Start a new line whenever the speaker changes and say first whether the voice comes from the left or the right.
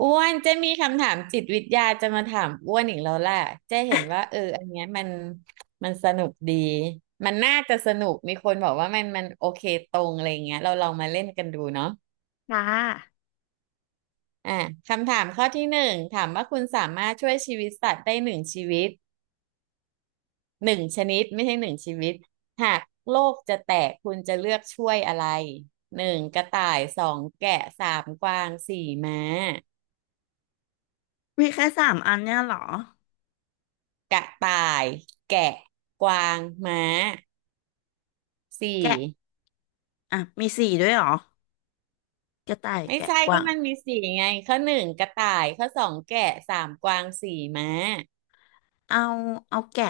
right: อ้วนเจ๊มีคำถามจิตวิทยาจะมาถามอ้วนอีกแล้วแหละเจ๊เห็นว่าอันเนี้ยมันสนุกดี มันน่าจะสนุกมีคนบอกว่ามันโอเคตรงอะไรเงี้ยเราลองมาเล่นกันดูเนาะ
left: ค่ะ
right: อ่ะคำถามข้อที่หนึ่งถามว่าคุณสามารถช่วยชีวิตสัตว์ได้หนึ่งชีวิตหนึ่งชนิดไม่ใช่หนึ่งชีวิต หากโลกจะแตกคุณจะเลือกช่วยอะไรหนึ่งกระต่ายสองแกะสามกวางสี่ม้า
left: มีแค่สามอันเนี่ยเหรอ
right: กระต่ายแกะกวางม้า สี่
left: แกะอ่ะมีสี่ด้วยเหรอกระต่าย
right: ไม่
left: แกะ
right: ใช่
left: ก
right: ก็
left: วาง
right: มันมีสี่ไงข้อหนึ่งกระต่ายข้อสองแกะสามกวางสี่ม้า
left: เอาเอาแกะ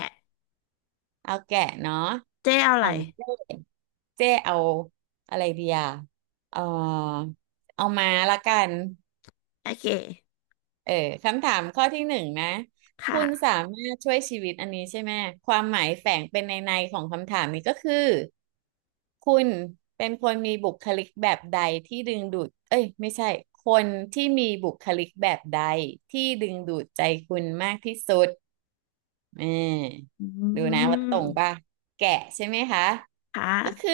right: เอาแกะเนาะ
left: เจ๊เอาอะ
right: ข
left: ไร
right: องเจ้เจ้เอาอะไรดีอ่ะเออเอาม้าละกัน
left: โอเค
right: เออคำถามข้อที่หนึ่งนะคุณ
left: ค่ะ
right: สามารถช่วยชีวิตอันนี้ใช่ไหมความหมายแฝงเป็นในของคำถามนี้ก็คือคุณเป็นคนมีบุคลิกแบบใดที่ดึงดูดเอ้ยไม่ใช่คนที่มีบุคลิกแบบใดที่ดึงดูดใจคุณมากที่สุดเออ
left: อื
right: ดูนะว่าต
left: ม
right: รงป่ะแกะใช่ไหมคะ
left: ค่ะ
right: ก็คือ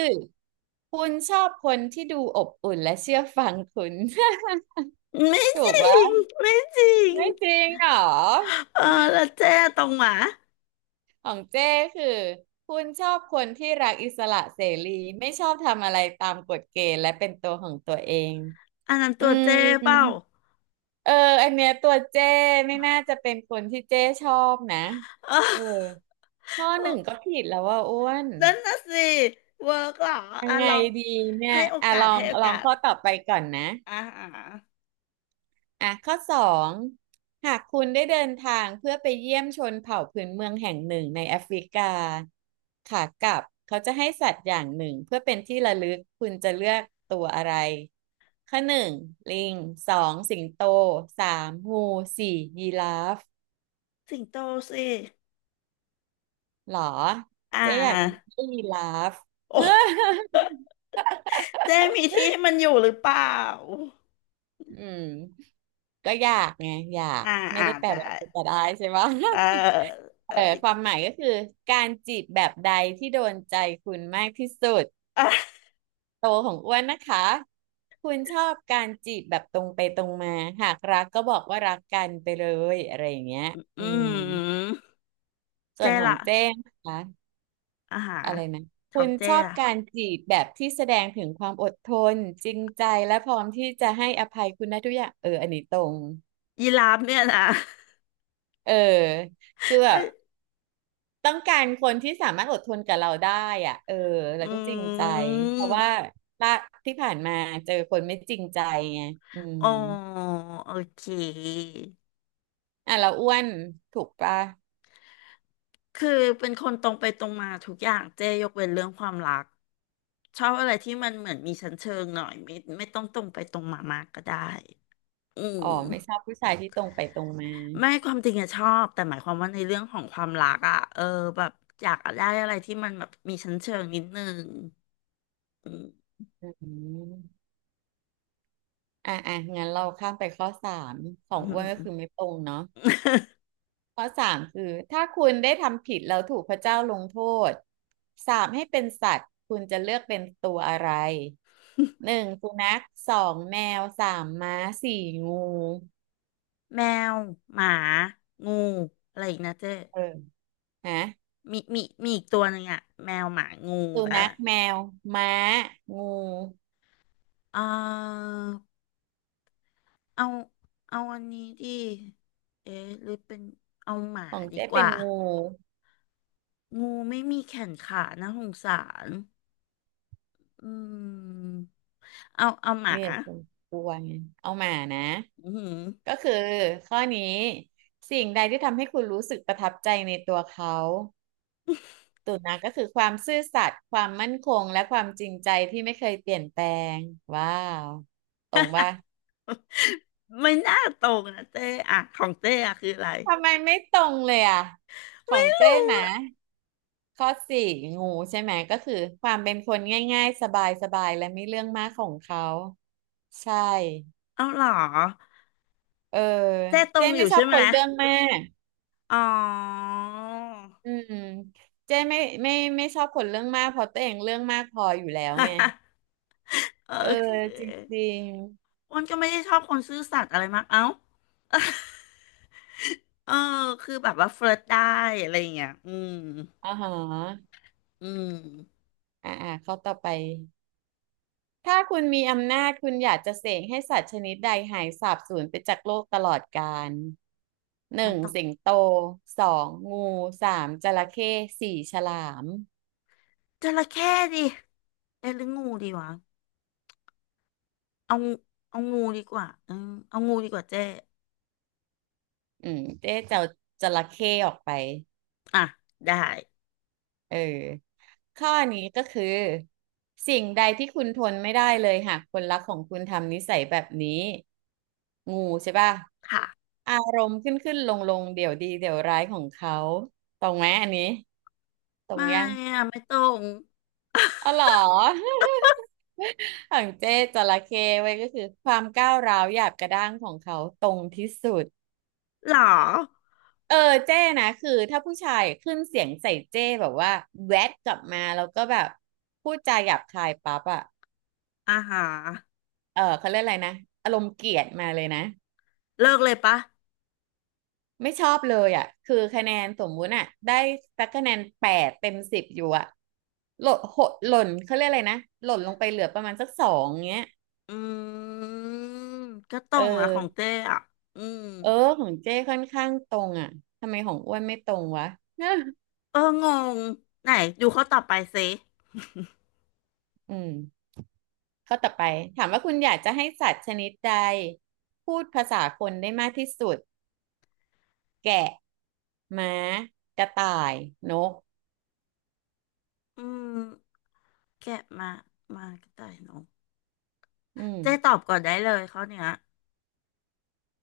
right: คุณชอบคนที่ดูอบอุ่นและเชื่อฟังคุณ
left: ไม่ จ
right: ถูก
left: ริง
right: ปะ
left: ไม่จริง
right: ไม่จริงเหรอ
left: เออแล้วเจ๊ตรงหมา
right: ของเจ้คือคุณชอบคนที่รักอิสระเสรีไม่ชอบทำอะไรตามกฎเกณฑ์และเป็นตัวของตัวเอง
left: อันนั้น
right: อื
left: ตัว
right: ม
left: เจ๊เปล่า
right: เอออันเนี้ยตัวเจ้ไม่น่าจะเป็นคนที่เจ้ชอบนะ
left: เออ
right: เออข้อ
left: เอ้
right: หนึ่ง ก็ผิดแล้วว่าอ้วน
left: นั่นน่ะสิเวิร์กเหรอ
right: ยั
left: อ่ะ
right: งไง
left: ลอง
right: ดีเนี่
left: ให้
right: ย
left: โอ
right: อ่ะ
left: กาสให้โอ
right: ลอ
left: กา
right: ง
left: ส
right: ข้อต่อไปก่อนนะ
left: อ่า
right: อ่ะข้อสองหากคุณได้เดินทางเพื่อไปเยี่ยมชนเผ่าพื้นเมืองแห่งหนึ่งในแอฟริกาขากลับเขาจะให้สัตว์อย่างหนึ่งเพื่อเป็นที่ระลึกคุณจะเลือกตัวอะไรข้อหนึ่งลิงสองสิงโตสามงูสี่ยีราฟ
left: สิงโตสิ
right: หรอ
left: อ่
right: เจ๊อยาก
left: า
right: ได้ยีราฟ
left: โอ ้ เจ๊มีที่ให้มันอยู่หรือเปล่า
right: อืมก็อยากไงอยาก
left: อ่า
right: ไม่
left: อ่า
right: ได้แปล
left: ได้
right: ว่าจะได้ใช่ไหม
left: เออเออ
right: เออความหมายก็คือการจีบแบบใดที่โดนใจคุณมากที่สุดโตของอ้วนนะคะคุณชอบการจีบแบบตรงไปตรงมาหากรักก็บอกว่ารักกันไปเลยอะไรอย่างเงี้ย
left: อื
right: อืม
left: ม
right: ส่วน
left: เจ๊
right: ของ
left: ล่ะ
right: เจ้งนะคะ
left: อาหาร
right: อะไรนะ
left: ข
right: คุ
left: อง
right: ณ
left: เจ๊
right: ชอบ
left: ล่ะ
right: การจีบแบบที่แสดงถึงความอดทนจริงใจและพร้อมที่จะให้อภัยคุณนะทุกอย่างอันนี้ตรง
left: ยีราฟเนี่ยนะ
right: เออคือแบ
left: เอ้
right: บ
left: ย
right: ต้องการคนที่สามารถอดทนกับเราได้อ่ะเออแล้
left: อื
right: วก็จริงใจเพราะว่า
left: ม
right: ละที่ผ่านมาเจอคนไม่จริงใจไงอืม
left: อ๋อโอเค
right: อ่ะเราอ้วนถูกปะ
left: คือเป็นคนตรงไปตรงมาทุกอย่าง เจ๊ยกเว้นเรื่องความรัก ชอบอะไรที่มันเหมือนมีชั้นเชิงหน่อยไม่ต้องตรงไปตรงมามากก็ได้ อื
right: อ๋อไม่ช
left: ม
right: อบผู้ชายที่ตรงไปตรงมา
left: ไม่ความจริงอะชอบแต่หมายความว่าในเรื่องของความรักอะเออแบบอยากได้อะไรที่มันแบบมีชั้นเชิงนิดนึงอืม
right: อืมอ่ะอ่ะงั้นเราข้ามไปข้อสามข
left: อื
right: องอ้วนก็
left: ม
right: คือไม่ตรงเนาะ ข้อสามคือถ้าคุณได้ทำผิดแล้วถูกพระเจ้าลงโทษสาปให้เป็นสัตว์คุณจะเลือกเป็นตัวอะไรหนึ่งสุนัขสองแมวสามม้าสี่งู
left: แมวหมางูอะไรอีกนะเจ๊
right: เออนะ
left: มีอีกตัวหนึ่งอะแมวหมางู
right: สุ
left: แล้ว
right: นัข
left: ล่ะ
right: แมวม้างู
left: เออเอาเอาอันนี้ดิเอ๊ะหรือเป็นเอาหมา
right: ของ
left: ดี
right: เจ๊
left: ก
right: เป็น
left: ว่า
right: งู
left: งูไม่มีแขนขานะสงสารอืมเอาหมา
right: เนี่ยคุณกลัวไงเอามานะ
left: อื
right: ก็
left: ม
right: คือข้อนี้สิ่งใดที่ทำให้คุณรู้สึกประทับใจในตัวเขา ตุนะก็คือความซื่อสัตย์ความมั่นคงและความจริงใจที่ไม่เคยเปลี่ยนแปลงว้าวตรงป่ะ
left: ไม่น่าตรงนะเจ๊อ่ะของเจ๊อะคืออะไร
right: ทำไมไม่ตรงเลยอ่ะขอ
left: ไม่
right: ง
left: รู้
right: เจ้นะ
left: อะ
right: ข้อสี่งูใช่ไหมก็คือความเป็นคนง่ายๆสบายๆและไม่เรื่องมากของเขาใช่
left: เอาเหรอ
right: เออ
left: เจ๊ตร
right: เจ้
left: งอ
right: ไม่
left: ยู่
right: ชอ
left: ใช่
right: บ
left: ไห
right: ค
left: ม
right: นเรื่องมาก
left: อ๋อ
right: อืมเจ้ไม่ไม่ชอบคนเรื่องมากเพราะตัวเองเรื่องมากพออยู่แล้วไง
left: เออ
right: เออ
left: โอเค
right: จริง
left: อ้วนก็ไม่ได้ชอบคนซื่อสัตย์อะไรมากเอ้า เออคือแบบว่าเฟลิร์ตได้อะไรอย่างเงี้ยอืม
right: ๆอ๋าฮะ
left: อืม
right: อ่าข้อต่อไป ถ้าคุณมีอำนาจคุณอยากจะเสกให้สัตว์ชนิดใดหายสาบสูญไปจากโลกตลอดกาลหนึ่
left: มัน
right: ง
left: ต้อง
right: สิงโตสองงูสามจระเข้สี่ฉลาม
left: จระเข้ดิเอ๊ะหรืองูดีวะเอางูเอางูดีกว่าอืมเอางูดีกว่าเจ๊
right: อืมเจ๊จะเอาจระเข้ออกไป
left: อ่ะได้
right: เออข้อนี้ก็คือสิ่งใดที่คุณทนไม่ได้เลยหากคนรักของคุณทำนิสัยแบบนี้งูใช่ป่ะ
left: ค่ะ
right: อารมณ์ขึ้นขึ้นลงลงเดี๋ยวดีเดี๋ยวร้ายของเขาตรงไหมอันนี้ตรง
left: ไม่
right: ยัง
left: อะไม่ตรง
right: อ๋อเหรอ ของเจ๊จระเข้ไว้ยก็คือความก้าวร้าวหยาบกระด้างของเขาตรงที่สุด
left: หรอ
right: เออเจ๊นะคือถ้าผู้ชายขึ้นเสียงใส่เจ๊แบบว่าแวดกลับมาแล้วก็แบบพูดจาหยาบคายปั๊บอะ
left: อ่าฮะ
right: เขาเรียกอะไรนะอารมณ์เกลียดมาเลยนะ
left: เลิกเลยปะ
right: ไม่ชอบเลยอะคือคะแนนสมมุติอ่ะได้สักคะแนนแปดเต็มสิบอยู่อะหล่นหดหล่นเขาเรียกอะไรนะหล่นลงไปเหลือประมาณสักสองเงี้ย
left: อืมก็ตร
right: เอ
left: งนะของ
right: อ
left: เจ้อะอืม
right: เออ ของเจ้ค่อนข้างตรงอ่ะ ทำไมของอ้วนไม่ตรงวะ
left: เอองง ไหนดูเขาตอบไปสิ
right: อืมข้อต่อไป ถามว่าคุณอยากจะให้สัตว์ชนิดใดพูดภาษาคนได้มากที่สุด แกะม้ากระต่าย นก
left: อืมแกะมามากระต่ายน้อง
right: อืม
left: เจ๊ตอบก่อนได้เลยเขาเนี้ย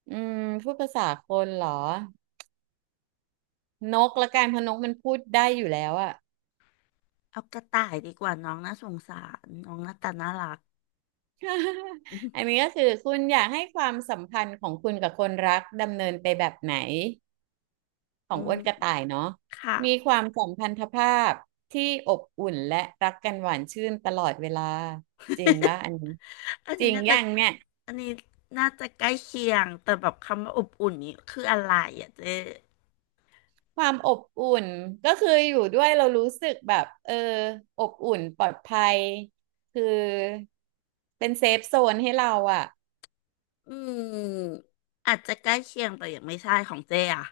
right: อืม พูดภาษาคนเหรอ นกละกันเพราะนกมันพูดได้อยู่แล้วอะ
left: เอากระต่ายดีกว่าน้องน่าสงสารน้องหน้าตาน่ารัก
right: อันนี้ก็คือคุณอยากให้ความสัมพันธ์ของคุณกับคนรักดำเนินไปแบบไหน ขอ
left: อื
right: งอ้
left: ม
right: วนกระต่ายเนาะ
left: ค่ะ
right: มีความสัมพันธภาพที่อบอุ่นและรักกันหวานชื่นตลอดเวลาจริงป่ะ อันนี้
left: อัน
right: จ
left: นี้
right: ริง
left: น่า
right: อ
left: จะ
right: ย่างเนี่ย
left: อันนี้น่าจะใกล้เคียงแต่แบบคำว่าอบอุ่นนี้คืออะไรอ่ะเจ๊
right: ความอบอุ่นก็คืออยู่ด้วยเรารู้สึกแบบอบอุ่นปลอดภัยคือเป็นเซฟโซนให้เราอ่ะ
left: อืมอาจจะใกล้เคียงแต่ยังไม่ใช่ของเจ๊อะ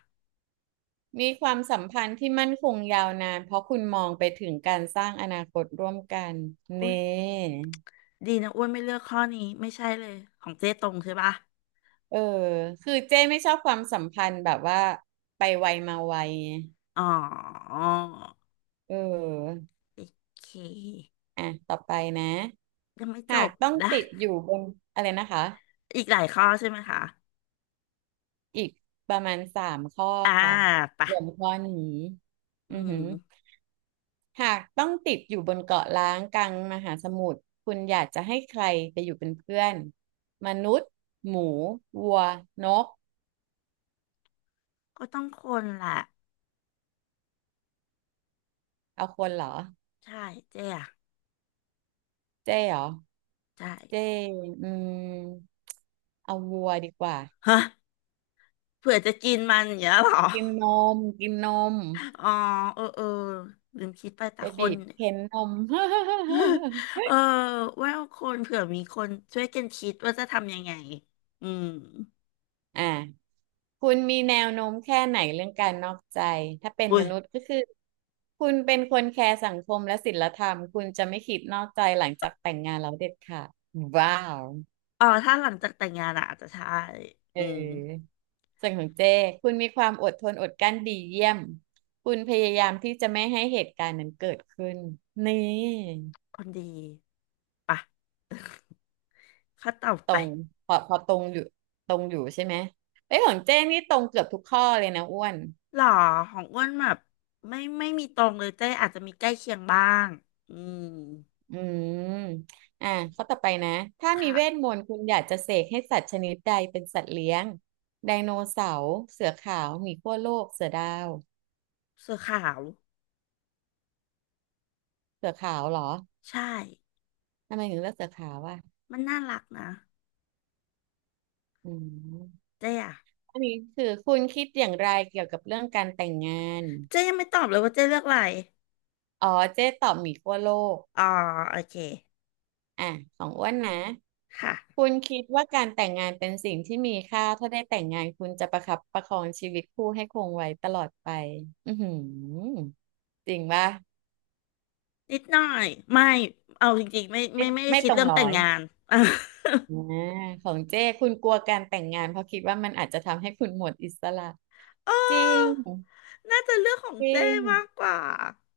right: มีความสัมพันธ์ที่มั่นคงยาวนานเพราะคุณมองไปถึงการสร้างอนาคตร่วมกัน
left: อุ้ย
right: นี่
left: ดีนะอ้วนไม่เลือกข้อนี้ไม่ใช่เลยของเจ๊ตรงใช่ปะ
right: เออคือเจ้ไม่ชอบความสัมพันธ์แบบว่าไปไวมาไวไง
left: อ๋อ
right: เออ
left: โอเค
right: อ่ะต่อไปนะ
left: ยังไม่จ
right: หา
left: บ
right: กต้อง
left: นะ
right: ติดอยู่บนอะไรนะคะ
left: อีกหลายข้อใช่ไหมคะ
right: อีกประมาณ3 ข้อ
left: อ่า
right: ค่ะ
left: ไปะ
right: รวมข้อนี้
left: อื
right: อือหือ
left: ม
right: หากต้องติดอยู่บนเกาะล้างกลางมหาสมุทรคุณอยากจะให้ใครไปอยู่เป็นเพื่อนมนุษย์หมูวัวนก
left: ก็ต้องคนแหละ
right: เอาคนเหรอ
left: ใช่เจ๊อะ
right: เจ๊เหรอ
left: ใช่
right: เจ๊อืมเอาวัวดีกว่า
left: ฮะเผื่อจะกินมันอย่างเงี้ยเหรอ
right: กินนมกินนม
left: อ๋อเออเออลืมคิดไปแต่
right: ไป
left: ค
right: บี
left: น
right: บเค้นนม
left: เออว่าคนเผื่อมีคนช่วยกันคิดว่าจะทำยังไงอืม
right: อ่ะคุณมีแนวโน้มแค่ไหนเรื่องการนอกใจ ถ้าเป็น
left: อุ้
right: ม
left: ย
right: นุษย์ก็คือ คุณเป็นคนแคร์สังคมและศีลธรรม คุณจะไม่คิดนอกใจหลังจากแต่งงานแล้วเด็ดขาดว้าว
left: อ๋อถ้าหลังจากแต่งงานอะอาจจะใช่
right: เ
left: อืม
right: ออส่วนของเจ้คุณมีความอดทนอดกลั้นดีเยี่ยมคุณพยายามที่จะไม่ให้เหตุการณ์นั้นเกิดขึ้นนี่
left: คนดีปะ ข้อต่อ
right: ตร
left: ไป
right: งพอตรงอยู่ตรงอยู่ใช่ไหมเอ้ยของเจ้นี่ตรงเกือบทุกข้อเลยนะอ้วน
left: หรอของอ้วนแบบไม่มีตรงเลยเจ้อาจจะมีใกล้เคียงบ้างอืม
right: อืมอ่ะข้อต่อไปนะถ้ามีเวทม
left: ค่ะ
right: นต์คุณอยากจะเสกให้สัตว์ชนิดใดเป็นสัตว์เลี้ยงไดโนเสาร์เสือขาวหมีขั้วโลกเสือดาว
left: เสื้อขาว
right: เสือขาวเหรอ
left: ใช่
right: ทำไมถึงเลือกเสือขาวอ่ะ
left: มันน่ารักนะ
right: อืม
left: เจ้อะ
right: อันนี้คือคุณคิดอย่างไรเกี่ยวกับเรื่องการแต่งงาน
left: เจ้ยังไม่ตอบเลยว่าเจ้เลือกอะไร
right: อ๋อเจ๊ตอบหมีขั้วโลก
left: อ๋อโอเค
right: อ่ะของอ้วนนะ
left: ค่ะ
right: คุณคิดว่าการแต่งงานเป็นสิ่งที่มีค่าถ้าได้แต่งงานคุณจะประคับประคองชีวิตคู่ให้คงไว้ตลอดไปอือหือจริงป่ะ
left: นิดหน่อย ไม่ เอาจริงๆไม่
right: ไม่
left: ไม่ไม่ได้
right: ไม่
left: คิ
right: ต
left: ด
right: รง
left: เรื่อง
right: ร้
left: แต่
right: อ
left: ง
right: ย
left: งาน
right: อ่าของเจ้คุณกลัวการแต่งงานเพราะคิดว่ามันอาจจะทำให้คุณหมดอิสระ
left: เออ
right: จริง
left: น่าจะเรื่องของ
right: จริ
left: เจ้
right: ง
left: มากกว่า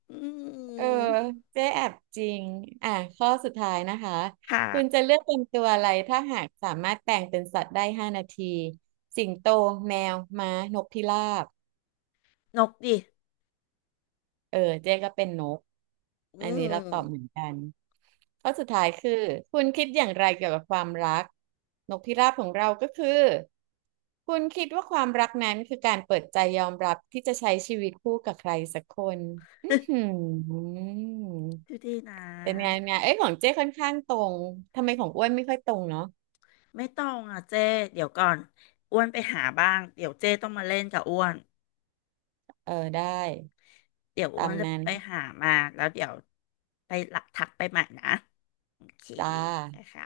left: อื
right: เออ
left: ม
right: เจ๊แอบจริงอ่ะข้อสุดท้ายนะคะ
left: ค่ะ
right: คุณจะเลือกเป็นตัวอะไรถ้าหากสามารถแปลงเป็นสัตว์ได้5 นาทีสิงโตแมวม้านกพิราบ
left: นกดิ
right: เออเจ๊ก็เป็นนก
left: อื
right: อัน
left: ม
right: นี้เราตอบเหมือนกันข้อสุดท้ายคือคุณคิดอย่างไรเกี่ยวกับความรักนกพิราบของเราก็คือคุณคิดว่าความรักนั้นคือการเปิดใจยอมรับที่จะใช้ชีวิตคู่กับใครสักคนอือห ือ
left: ดูดีนะ
right: เป็นไงเป็นไงเอ้ยของเจ้ค่อนข้างตรง ทำไมของอ้วนไม่ค่อยตรงเนาะ
left: ไม่ต้องอ่ะเจ้เดี๋ยวก่อนอ้วนไปหาบ้างเดี๋ยวเจ้ต้องมาเล่นกับอ้วน
right: เออได้
left: เดี๋ยวอ้
right: ตา
left: ว
right: ม
left: นจะ
right: นั้น
left: ไปหามาแล้วเดี๋ยวไปหลักทักไปใหม่นะโอเค
right: จ้า
left: นะคะ